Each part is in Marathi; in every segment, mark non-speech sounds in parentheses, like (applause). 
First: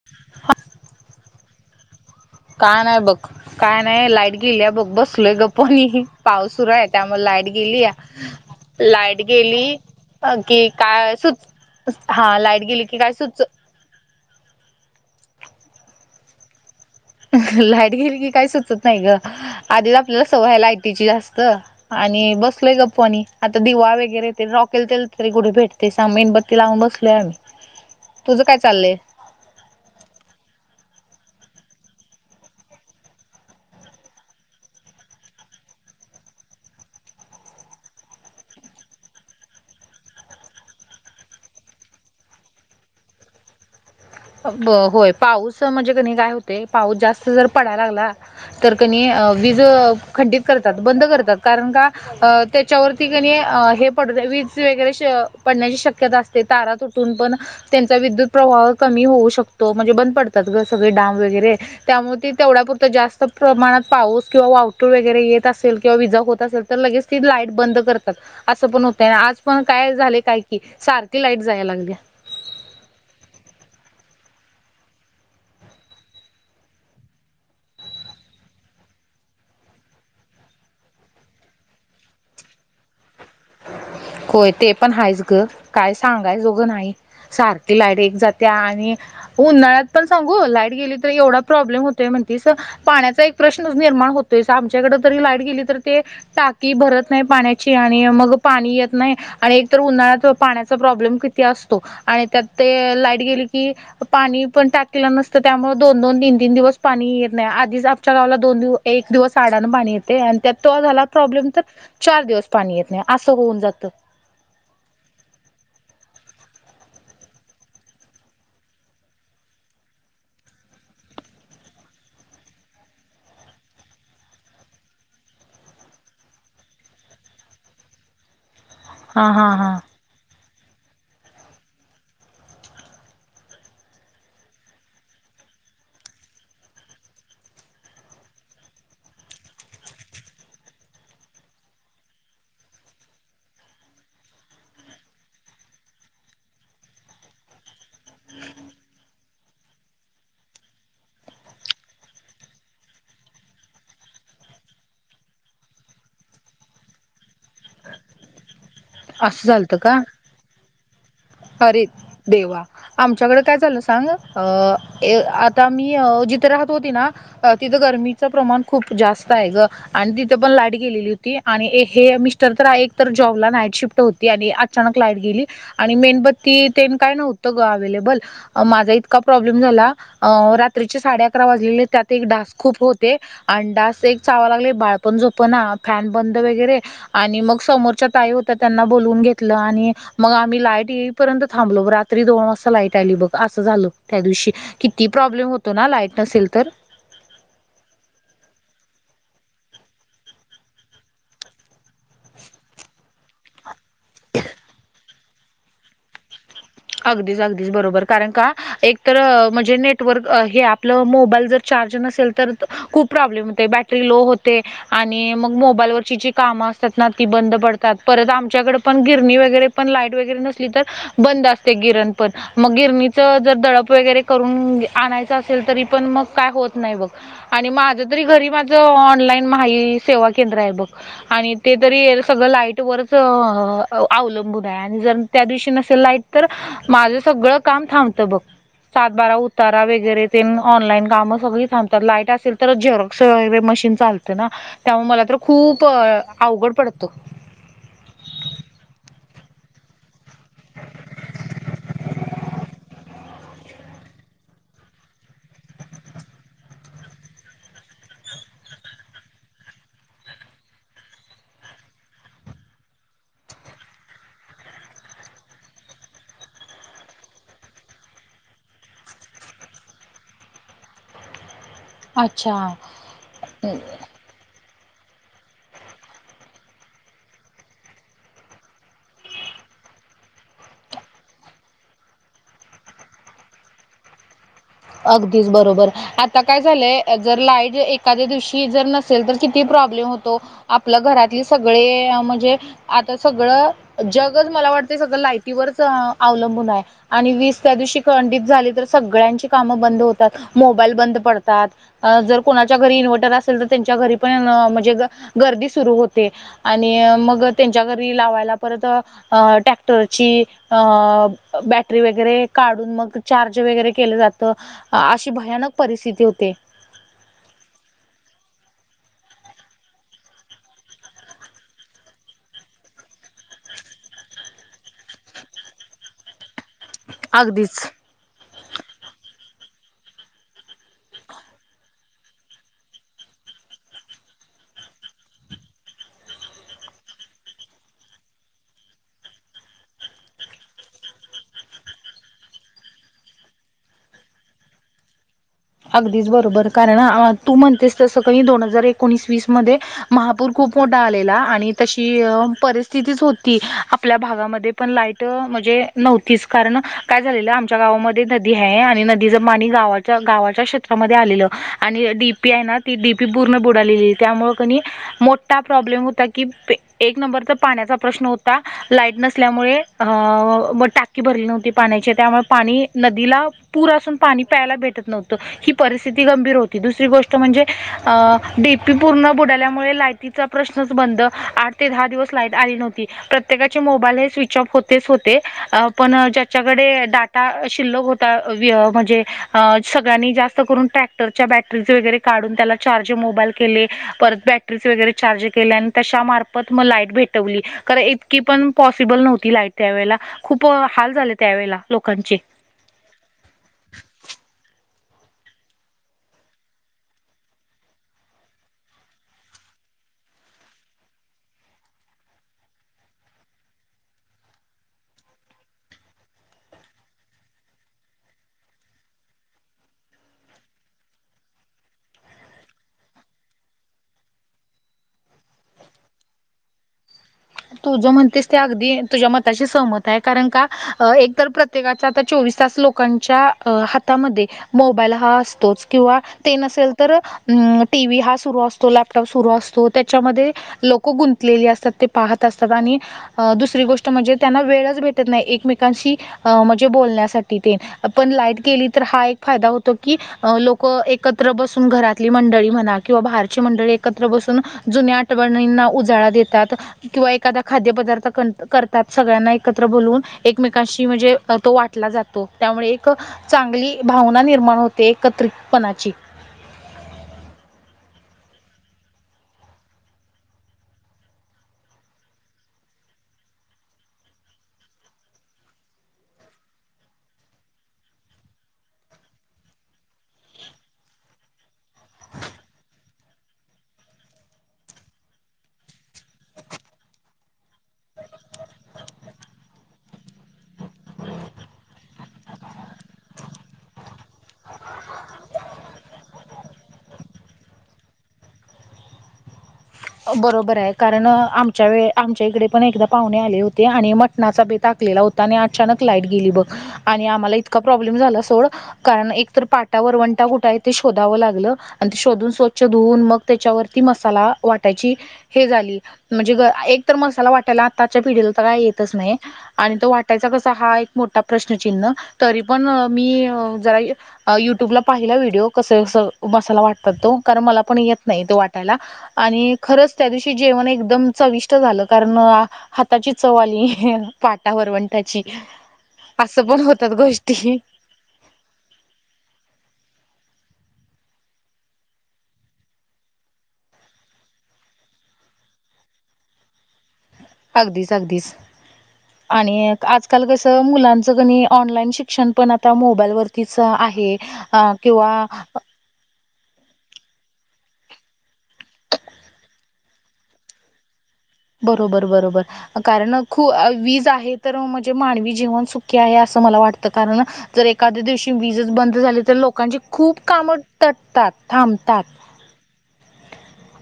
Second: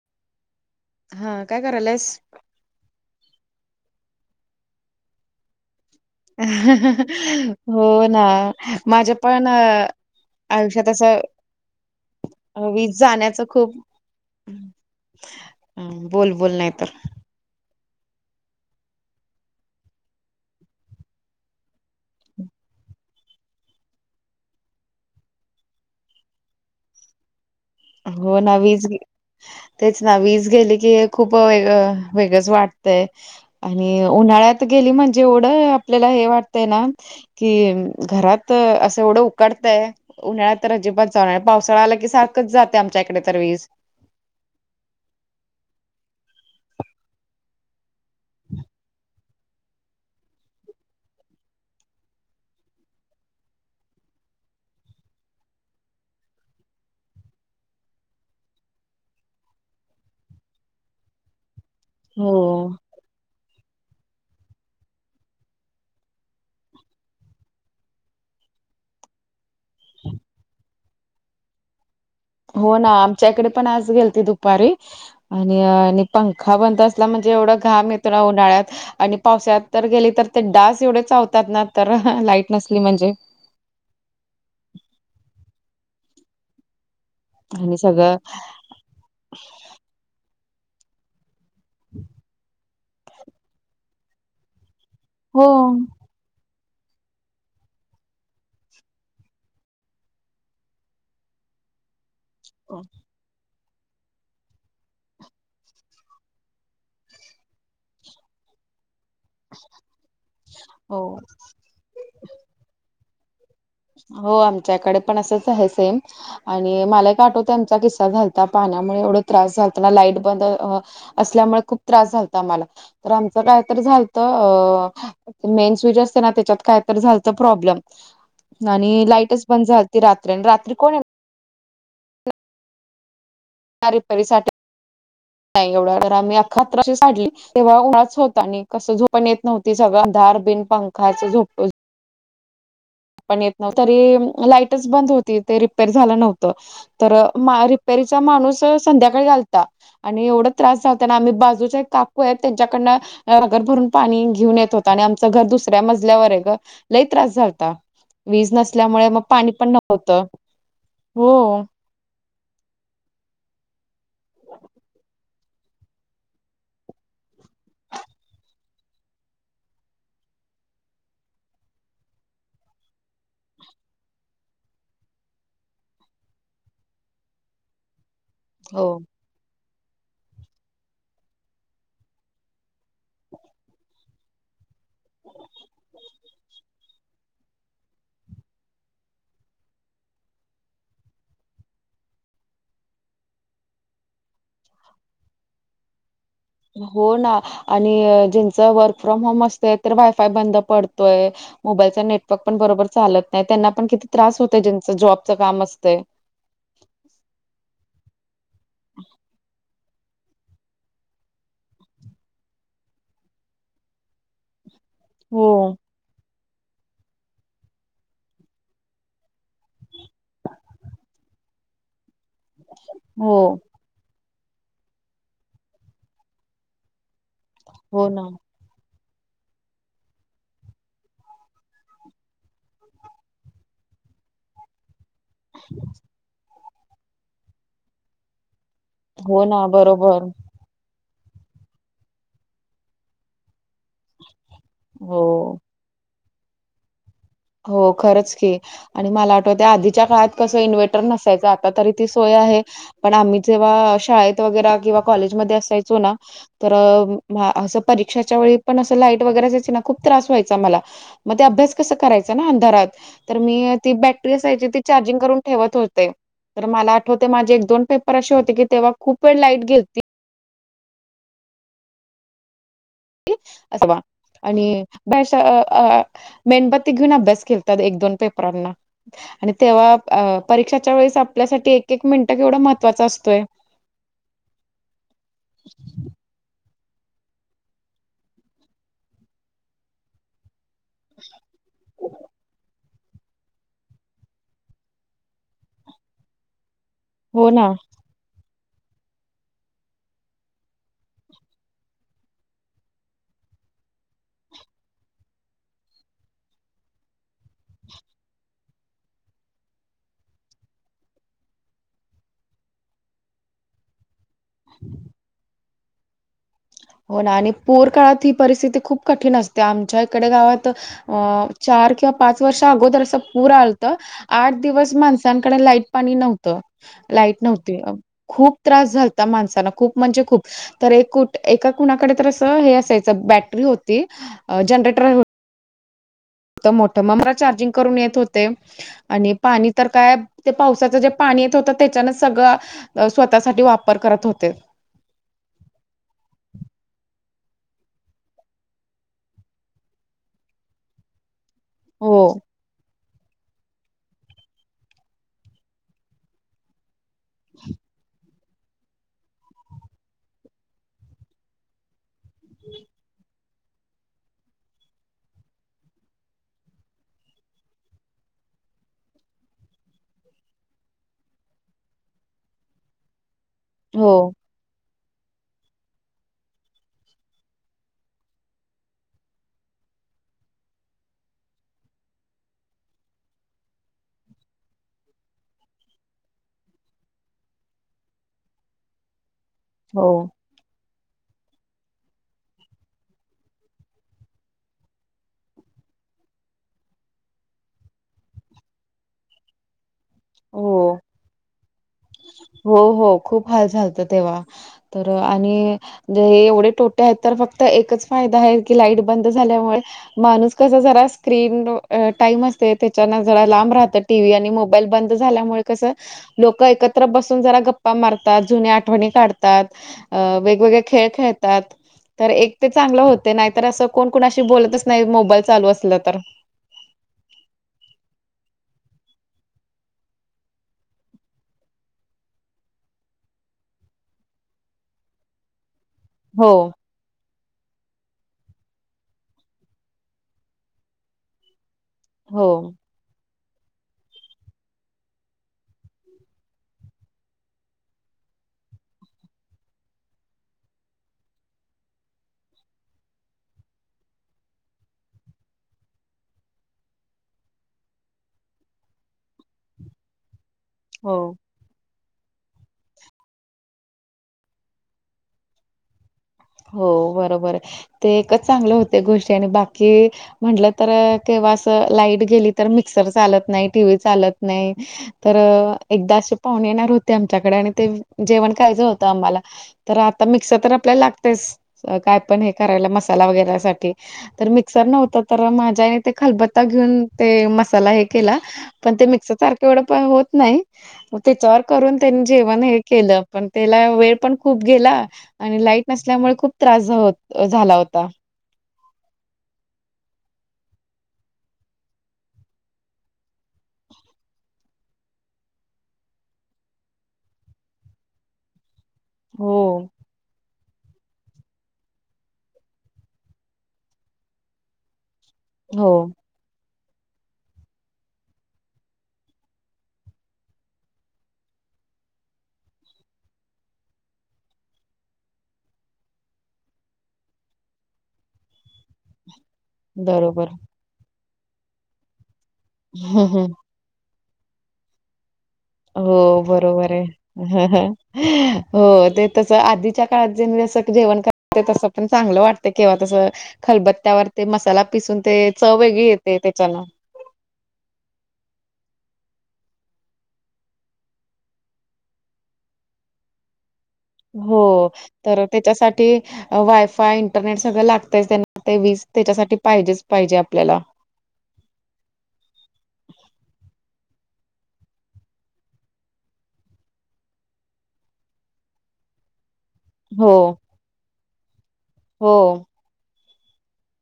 (unintelligible) हा काय कराल्यास. काय नाही बघ काय नाही लाईट गेल्या बघ बसलोय गप्प वाणी. पाऊस सुरू आहे त्यामुळे लाईट गेली हो ना माझ्या लाईट पण गेली अ, अ की आयुष्यात काय असं सुच हा लाईट गेली की काय सुच हम हम्म बोल बोल नाही तर अह लाईट गेली की काही सुचत नाही ग आधीच आपल्याला सवय हाय लाईटीची जास्त. आणि बसलोय गप्प वाणी आता दिवा वगैरे ते रॉकेल तेल तरी कुठ भेट ते सा मेणबत्ती लावून बसलोय आम्ही. हो तुझं ना काय वीज चाललंय गे तेच ना वीज गेली की खूप वेग वेगळच वाटतंय. आणि उन्हाळ्यात गेली म्हणजे एवढं आपल्याला हे वाटतय ना. कि घरात असं एवढं उकडतय. उन्हा्या तर अजिबात जाऊन पावसाळा आला की सारखंच जाते आमच्या इकडे तर वीज. ब होय पाऊस म्हणजे कणी काय होते पाऊस जास्त जर पडायला लागला‌ तर कणी वीज खंडित करतात बंद करतात कारण का. अ त्याच्यावरती कणी हे पड वीज वगैरे पडण्याची शक्यता असते तारा तुटून पण. त्यांचा विद्युत प्रवाह कमी होऊ शकतो म्हणजे बंद पडतात सगळे डाम वगैरे त्यामुळे हो तेवढ्यापुरत जास्त त प्रमाणात पाऊस किंवा वावटूळ वगैरे येत असेल किंवा विजा होत असेल तर लगेच ती लाईट बंद करतात‌. असं पण होतय आज पण काय झाले काय की सारखी लाईट जायला लागली. हो ना आमच्याकडे पण आज गेलते दुपारी आणि आणि पंखा बंद असला म्हणजे एवढा घाम येतो ना उन्हाळ्यात आणि पावसात तर गेले तर ते डास एवढे चावतात ना तर लाईट नसली म्हणजे. होय ते पण हायच ग काय सांगाय जोघं नाही. आणि सारखी लाईट एक सगळं जात्या आणि उन्हाळ्यात पण सांगू लाईट गेली तर एवढा प्रब्लेम होत म्हण पाण्याचा एक प्रश्न निर्माण होत‌ आमच्याकड तरी लाईट हो गेली तर ते टाकी भरत नाही पाण्याची आणि मग पाणी येत नाही आणि एक तर उन्हाळ्यात पाण्याचा प्रॉब्लेम असतो आणि त्यात ते लाईट गेली‌ कि पाणी पण टाकलेलं नसतं त्यामुळे दोन दोन तीन तीन दिवस पाणी येेत नाही आधीच आपच्या गावला दोन दिव एक दिवस. काडान पाणी येते आणि त्यात तो हो झाला प्रॉब्लेम तर चार दिवस पाणी येत नाही असं होऊन जातं. हो आमच्याकडे पण असंच आहे सेम. आणि मलाय काठो त्यांचा किस्सा झालता पाण्यामुळे एवढा त्रास झालतना लाईट बंद असल्यामुळे खूप त्रास झात आम्हाला तर आमचं काय तर झालत अ मेन स्वीच असते ना त्याच्यात काय तर झालतं प्रॉब्लेम. आणि हा लाईटच हा बंद हा झाली त रात्री आणि रात्री कोण रिपेरी साठी एवढ जम अखली तेव्हा उच होत आणि कस झोपण येत नव्हती सगळधार बिनं. खाच झोप. पण य लाईटच बंद होती ते रिपेर झालं नव्हत तर. रीचा माणूस संध्याकाळी घाल आणि एवढं त्रास झाालताना आम्ही बाजूचे काकू आहेत त्यांच्याकडन. घर भरून पाणी घेऊन येत होत आणि आमचं घर दुसऱ्या मजल्यावर ग लई त्रास झाता. वीज नसल्यामुळे मग असं पाणी पण झालतं का? नव्हतं हो. अरे देवा. आमच्याकडे काय झालं सांग अ आता आम्ही जिथे राहत होती ना. अ तिथं गरमीचं प्रमाण खूप जास्त आहे ग. आणि तिथे पण लाईट गेलेली होती आणि हे मिस्टर तर एक तर जॉबला नाईट शिफ्ट हो आणि अचान लाईट गेली आणि मेणबत्ती काय नव्हतं ग अवेलेबल हो माझा इतका प्रॉब्लेम झाला रात्रीचे साडे अकरा वाजलेले त्यात एक डास खूप होते. आणि डास एक चावा लागले बाळ. पण झोप ना फॅन बंद वगैरे आणि मग समोरच्या ताई हो तर त्यांना बोलवून घेतलं आणि मग आम्ही लाईट येईपर्यंत थांबलो रात्री दोन वाजता लाईट आली बघ असं झालं. त्या दिवशी किती प्रॉब्लेम होतो ना लाईट नसेल तर. हो ना आणि ज्यांचं वर्क फ्रॉम होम असतय तर वायफाय बंद पडतोय. मोबाईलचा नेटवर्क पण बरोबर चालत नाही त्यांना पण किती त्रास होत ज्यांचं जॉबचं काम असतं. अगदीच अगदीच बरोबर कारण का एक तर म्हणजे नेटवर्क हे आपलं मोबाईल जर चार्ज नसेल तर खूप प्रॉब्लेम होते बॅटरी लो होते आणि हो मग मोबाईलवरची जी कामं असतात ना ती बंद पडतात परत आमच्याकडं पण गिरणी वगैरे पण लाईट वगैरे नसली तर बंद असते गिरण पण मग गिरणीच हो. जर दडप वगैरे. करन आणाय असेल तरी पण मग काय होत नाही ब आणि माझ हो ना तरी घरी. ऑनलाईन माही सेवा केंद्र आहे बघ. आणि ते तरी सगळं लाईट वरच अवलंबून आहे आणि जर, त्या दिवशी नसेल लाईट तर माझं सगळं काम थांबतं बघ. सात बारा हो ना उतारा बरोबर वगैरे ते ऑनलाईन कामं सगळी थांबतात लाईट असेल तरच झेरोक् मशीन. चालत ना त्यामुळे मला तर हो. खूप अवघड पडतो. हो खरंच केी. आणि मला वाठवत आधीच्या काळात कसं इन्व्टर नसायचं आता तरी ती सोय आहे. पण आम्ही जेव्हा शाळेत वगैरे किंवा कॉलेजमध्ये असायचो ना. तर असं परीक्षाच्या वेळी पण असं लाईट वगैरे जायच ना खूप त्रास व्हायचा मला. मध्ये अभ्यास कस करायच. अंधारात तर मी ती बॅटरी असायची ती चार्जिंग करून ठेवत होते. तर मला आठवते माझे एक दोन पेपर असे होते की तेव्हा खूप वेळ लाईट गेल. अच्छा. अस वा. आणि ब मेणबत्ती घेऊन अभ्यास केतात एक दोन पेपरांना. आणि तेव्हा परीक्षाच्या वेळेस आपल्यासाठी एक एक मिनिटं केवढं महत्त्वाचं असतोय. अगदीस बरोबर. आता काय झालंय जर लाईट एखाद्या दिवशी जर नसेल तर किती प्रॉब्लेम होतो. आपलं घरातले सगळे म्हणजे, आता सगळं जगच मला वाटत सगळं लायटीवरच अवलंबून आहे. आणि हो वीस ना. त्या दिवशी खंडित झाली तर सगळ्यांची कामं बंद होतात मोबाईल बंद पडतात. अ जर कोणाच्या घरी इन्व्हटर असेल तर त्यांच्या घरी पण म्हणजे गर्दी सुरु होते. आणि मग त्यांच्या घरी लावायला परत अ टॅक्टरची. अ बॅटरी वगैरे काढून मग चार्ज वगैरे केले जात. तर अशी भयानक परिस्थिती होते. हो ना आणि पोर काळात ही परिस्थिती खूप कठीण असते आमच्या इकडे गावात अ चार किंवा पाच वर्ष अगोदर अस पुूर आलतं. आठ दिवस माणसांकडे लाईट पाणी नव्हतं. लाईट नव्हती अगदीच खूप त्रास झाल माणसाना खूप म्हणजे खूप तर एक कुठ. एका कुणाकडे तर असं हे असायचं बॅटरी होती जनरेटर. मोठ मग मला चार्जिंग करून येत होते. आणि पाणी तर काय ते पावसाचं जे पाणी येत होत त्याच्यान सगळं स्वतःसाठी वापर करत होते. अगदीच बरोबर कारण तू म्हणतेस तसं काही दोन हजार एकोणीस वीस मध्ये महापूर खूप मोठा आलेला आणि तशी हो परिस्. स्थितीच होती आपल्या भागामध्ये पण लाईट म्हणजे नव्हती तीच कारण काय झालेलं आमच्या गावामध्ये नदी आहे आणि नदीच पाणी गावाच्या गावा क्षेत्रामध्ये आलेलं आणि डीपी आहे ना ती डीपी पूर्ण बुडालेली त्यामुळे कणी मोठा प्रॉब्लेम होता की एक नंबरचा पाण्याचा प्रश्न होता. लाईट नसल्यामुळे अ मग टाकी भरली नव्हती पाण्याचे त्यामुळे पाणी नदीला पुर हो असून पाणी प्यायला भेटत नव्हं. ही परिथिती गंभीर होती दु गोष्ट म्हणजेडीपी पूर्ण बुडल्यामुळे प्रश्नच बंद आठ ते दहा दिवस ला आली नव्हती प्रत्येकाचे मोबाईल हे स्विच ऑफ हो तेच होते पण ज्याच्याकडे डाटा शिल्लक होता म्हणजे, हो सगळ्यांनी जास्त करून ट्रॅक्टरच्या बॅटरीज वगैरे काढून त्याला चार्ज मोबाईल केले परत बॅट बरी वगैरे चार्ज केल्या त्याच्यामार्फत मग लाईट भेटवली कार इतकी पण, पॉसिबल नव्हती लाईट त्यावेळेला खूप हो हाल झाले त्यावेळेला लोकांचे. हो हो खूप हाल झाचालतं तेव्हा तर आणि,, म्हे एवढे टोटे आहेत तर फक्त एकच फायदा आहे की लाईट बंद झाल्यामुळे माणूस कस जरा स्क्रीन टाईम असते, त्याच्यान जरा लांब राहते. टी व्ही आणि मोबाईल बंद झाल्यामुळे कसं लोक एकत त्र बसून जरा गप्पा मारतात. जुने आठवणी काढतात, अ वेगवेगळे खेळ खेळतात. तर एक ते चांगलं होत. नाहीतर असं कोण कोणाशी बोलतच नाही मोबाईल चालू असलं तर. तुझ म्हणतेस ते अगदी तुझ्या मताशी सहमत आहे. कारण का एक तर प्र त्येकाचा आता चोवीस तास लोकांच्या हातामध्ये मोबाईल हा असतोच. किंवा हो ते नसेल तर, अं टी व्ही हा सुरु असतो लॅपटॉप सुरू असतो त्याच्यामध्ये लोक गुंतलेली असतात. ते पाहत हो असतात आणि अं दुसरी गोष्ट म्हणजे त्यांना वेळच भेटत नाही, एकमेकांशी अ म्हणजे बोलण्यासाठी तेन. पण लाईट गेली तर हा एक फायदा होतो की, अ लोक एकत्र बसून घरातली मंडळी म्हणा किंवा बाहेरची मंडळी एकत्र बसून जुन्या आठ टवणींना उजाळा देतात. किंवा एखादा खाद्यपदार्थ कण करतात सगळ्यांना एकत्र बोलवून एकमेकांशी हो म्हणजे, अ तो वाटला जातो. त्यामुळे एक चांगली भावना निर्माण होते एकत्रितपणाची. हो बरोबर आहे. ते एकच चांगलं होते गोष्टी आणि बाकी म्हटलं तर केव्हा अस लाईट गेली तर मिक्सर चालत नाही टी व्ही चालत नाही. तर एकदा असे पाहुने येणार होते आमच्याकडे आणि ते जेवण खयचं होतं आम्हाला, तर आता मिक्सर तर आपल्याला लागतेच काय पण हे करायला मसाला वगैरेसाठी. तर मिक्सर नव्हत तर माझ्या आईने ते खलबत्ता घेऊन ते मसाला हे केला. पण ते मिक्सर सारखं एवढं प होत नाही. म तेच्यावर करून त्यांनी जेवण हे केलं पण त्याला वेळ पण खूप गेला आणि लाईट नसल्यामुळे खूप त्रास झो झाला होता. बरोबर आहे. कारण आमच्या वे आमच्या इकडे पण एकदा पाहुणे आले होते आणि म टनाचा बेत आखलेला होता आणि अचानक लाईट गेली बघ. आणि आम्हाला इतका प्रॉब्लेम झाला सोड. कारण एक तर हो, पाटा वरवंटा कुठाय ते शोधावं लागलं. अन ते शोधून, स्वच्छ धुवून मग त्याच्यावरती मसाला वाटायची हे हो. झाली. म्हणजे ग एक तर मसाला वाटायला आत्ताच्या पिढीला तर काय येतच नाही. आणि तो वाटायचा कसा? हा एक मोठा प्रश्नचिन्ह तरी पण अ मी जरा युट्यूबला पाहिला व्हिडिओ कस असं मसाला वाटतात तो. कारण मला पण येत नाही तो वाटायला. आणि खरंच त्या बरोबर. दिवशी जेवण एकदम चविष्ट झालं. कारण हाताची चव आली. पाट टा वरवंटाची, हो, असं पण बरोबर आहे. होतात गोष्टी. (unintelligible) हो ते तसं आधीच्या काळात ज जसं जेवण करते तसं पण चांगलं वाटते. केव्हा तसं खलबत्त्यावर ते मसाला पिसून ते चव वेगळी येते त्याच्यान. अगदीच अगदीच. आणि एक आजकाल कसं, मुलांचं कणी ऑनलाईन शिक्षण पण आता मोबाईलवरतीच आहे. हो. अ तर किंवा त्याच्यासाठी टी वायफाय इंटरनेट सगळं लागतच त्यांना. ते वीज त्याच्यासाठी पाहिजेच पाहिजे आपल्याला. बरोबर बरोबर. कारण खू वीज आहे तर म्हणजे मानवी जीवन सुखी आहे असं मला वाटतं. कारण जर एखाद्या दिवशी वजच बंद झाली, तर लोकांची हो, खूप कामं तटतात, थांबतात. हो.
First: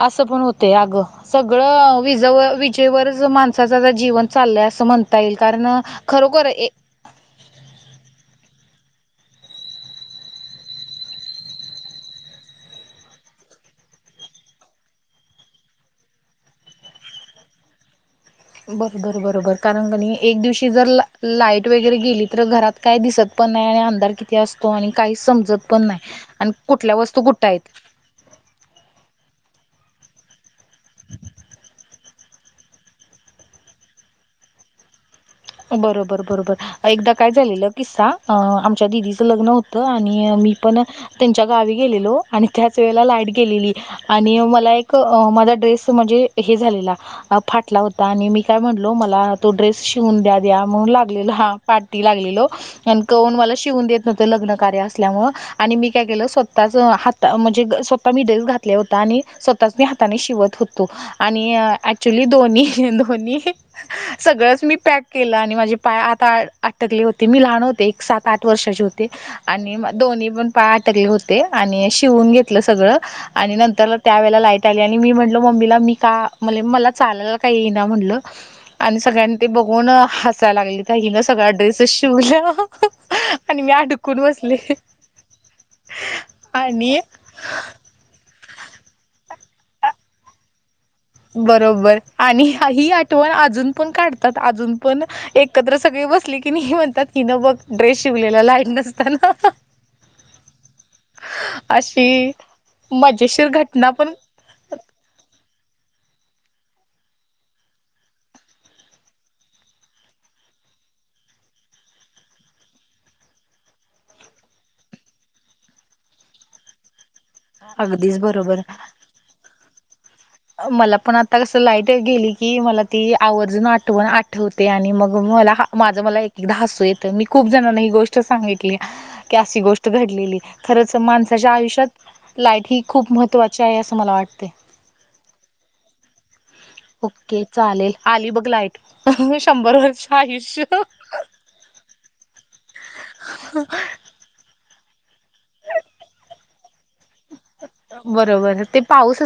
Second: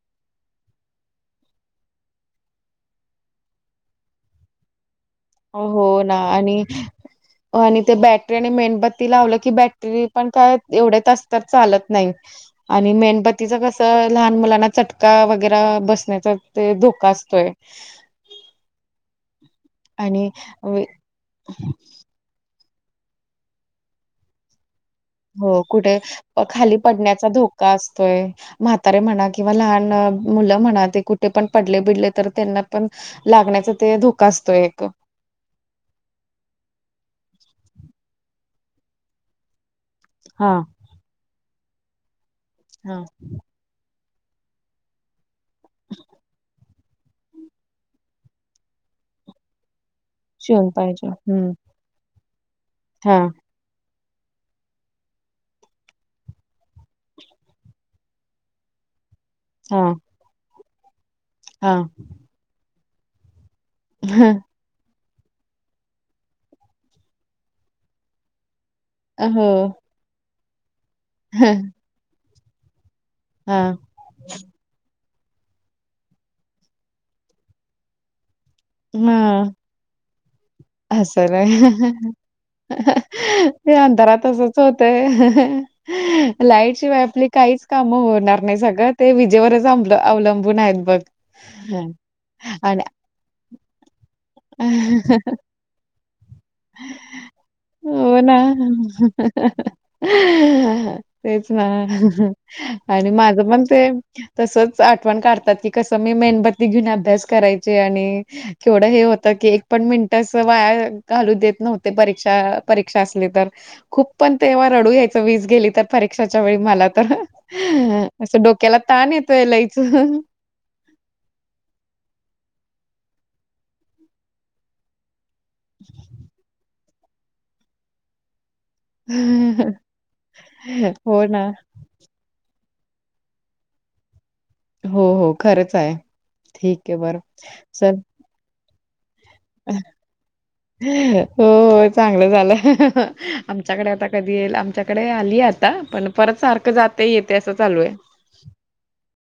असं पण होतय अगं. सगळं विजव विजेवरच माणसाचा जीवन चाललंय असं म्हणता येईल. कारण ना खरोखर आणि (inaudible) हो, आणि ते बॅटरी आणि मेणबत्ती लावलं की बॅटरी पण काय एवढे तास तर असत चालत नाही. आणि मेणबतीच कसं लहान मुलांना चटका वगेरा बसण्याचा ते धोका असतोय. बरोबर बरोबर कारण कनी आणि एक दिवशी जर ल लाईट वगैरे गेली तर घरात काही दिसत पण नाही आणि अंधार किती अस तो आणि काही हो समजत पण कुठे नाही अन खाली कुठल्या वस्तू पडण्याचा कुठ आहेत. (unintelligible) म्हातारे म्हणा किंवा लहान मुलं म्हणा ते कुठे पण पडले बिडले तर त्यांना पण लागण्याचा ते धोका असतो एक. बरोबर बरोबर एकदा काय झालेलं किस्सा आमच्या दिदीचं लग्न हो (unintelligible) आणि मी हा पण त्यांच्या गावी गेलेलो आणि त्याच हा वेळेला लाईट गेलेली. आणि मला एक माझा ड्रेस म्हणजे हे झालेला. फाटला होता आणि मी काय म्हणलो मला तो ड्रेस शिवून द्या द्या शिवून म्हणून पाहिजे लागलेला हम्म हा पाठी लागलेलो आणि हा कोण मला शिवून देत नव्हतं लग्न कार्य असल्यामुळ. आणि मी काय केलं स्वतःच हात म्हणजे स्वतः मी ळेस घातले होता आणि स्वतःच हा मी हाताने शिवत होतो आणि हा ऍक्च्युली दोन्ही दोन्ही सगळंच मी पॅक केलं आणि माझे पाय आत आटकले होते मी लहान होते एक सात आठ वर्षाची हो ते आणि दोन्ही पण पाय आटकले होते हा आणि शिवून घेतलं सगळं. आणि नंतरला त्यावेेळेला लाईट आली आणि मी म्हटल मम्मीला मी का म्हणले मला चालायला का येई ना म्हटलं. आणि सगळ्यांनी ते हम्म. बघून हसायला लागली तर हिने सगळा ड्रेसेच शिवल्या आणि मी ते अंधारात अडकून बसले. तसंच लाईट आणि शिवाय आपली काहीच काम होणार नाही सगळं ते विजेवरच अवलंबून आहेत बघ. बरोबर आणि ही आठवण अजून पण काढतात अजून पण एक कत्र सगळी बसली हो ना. लाईट नसताना तेच ना अशी आणि मजेशीर माझं पण ते घटना तसच आठवण काढतात की कसं मी मेणबत्ती घेऊन अभ्यास करायचे आणि केवढं हे होतं की एक पण मिनिट अस वाया घालू देत नव्हते परीक्षा परीक्षा असली तर. खूप पण तेव्हा रडू यायचं वीज गेली तर परीक्षाच्या वेळी मला तर. अगदीच असं बरोबर डोक्याला ताण येतोय लईच. मला पण आता कसं लाईट गेली की मला ती आवर्जून आठवण आठवते आणि मग मला माझं मला एक एकदा हसू येतं मी खूप जणांना ही गोष् ट सांगितली गोष्ट घडलेली. खरच हो ना. माणसाच्या आयुष्यात लाईट ही खूप महत्त्वाची आहे असं मला वाटते. हो हो खरंच आहे. ठीक आहे बरं. ओके चालेल चल आली बघ लाईट. शंभर वर्ष आयुष्य हो चांगलं झालं. आमच्याकडे आता कधी येईल आमच्याकडे आली आता पण परत सारखं जाते येते असं चालूये. बरोबर ते पाऊस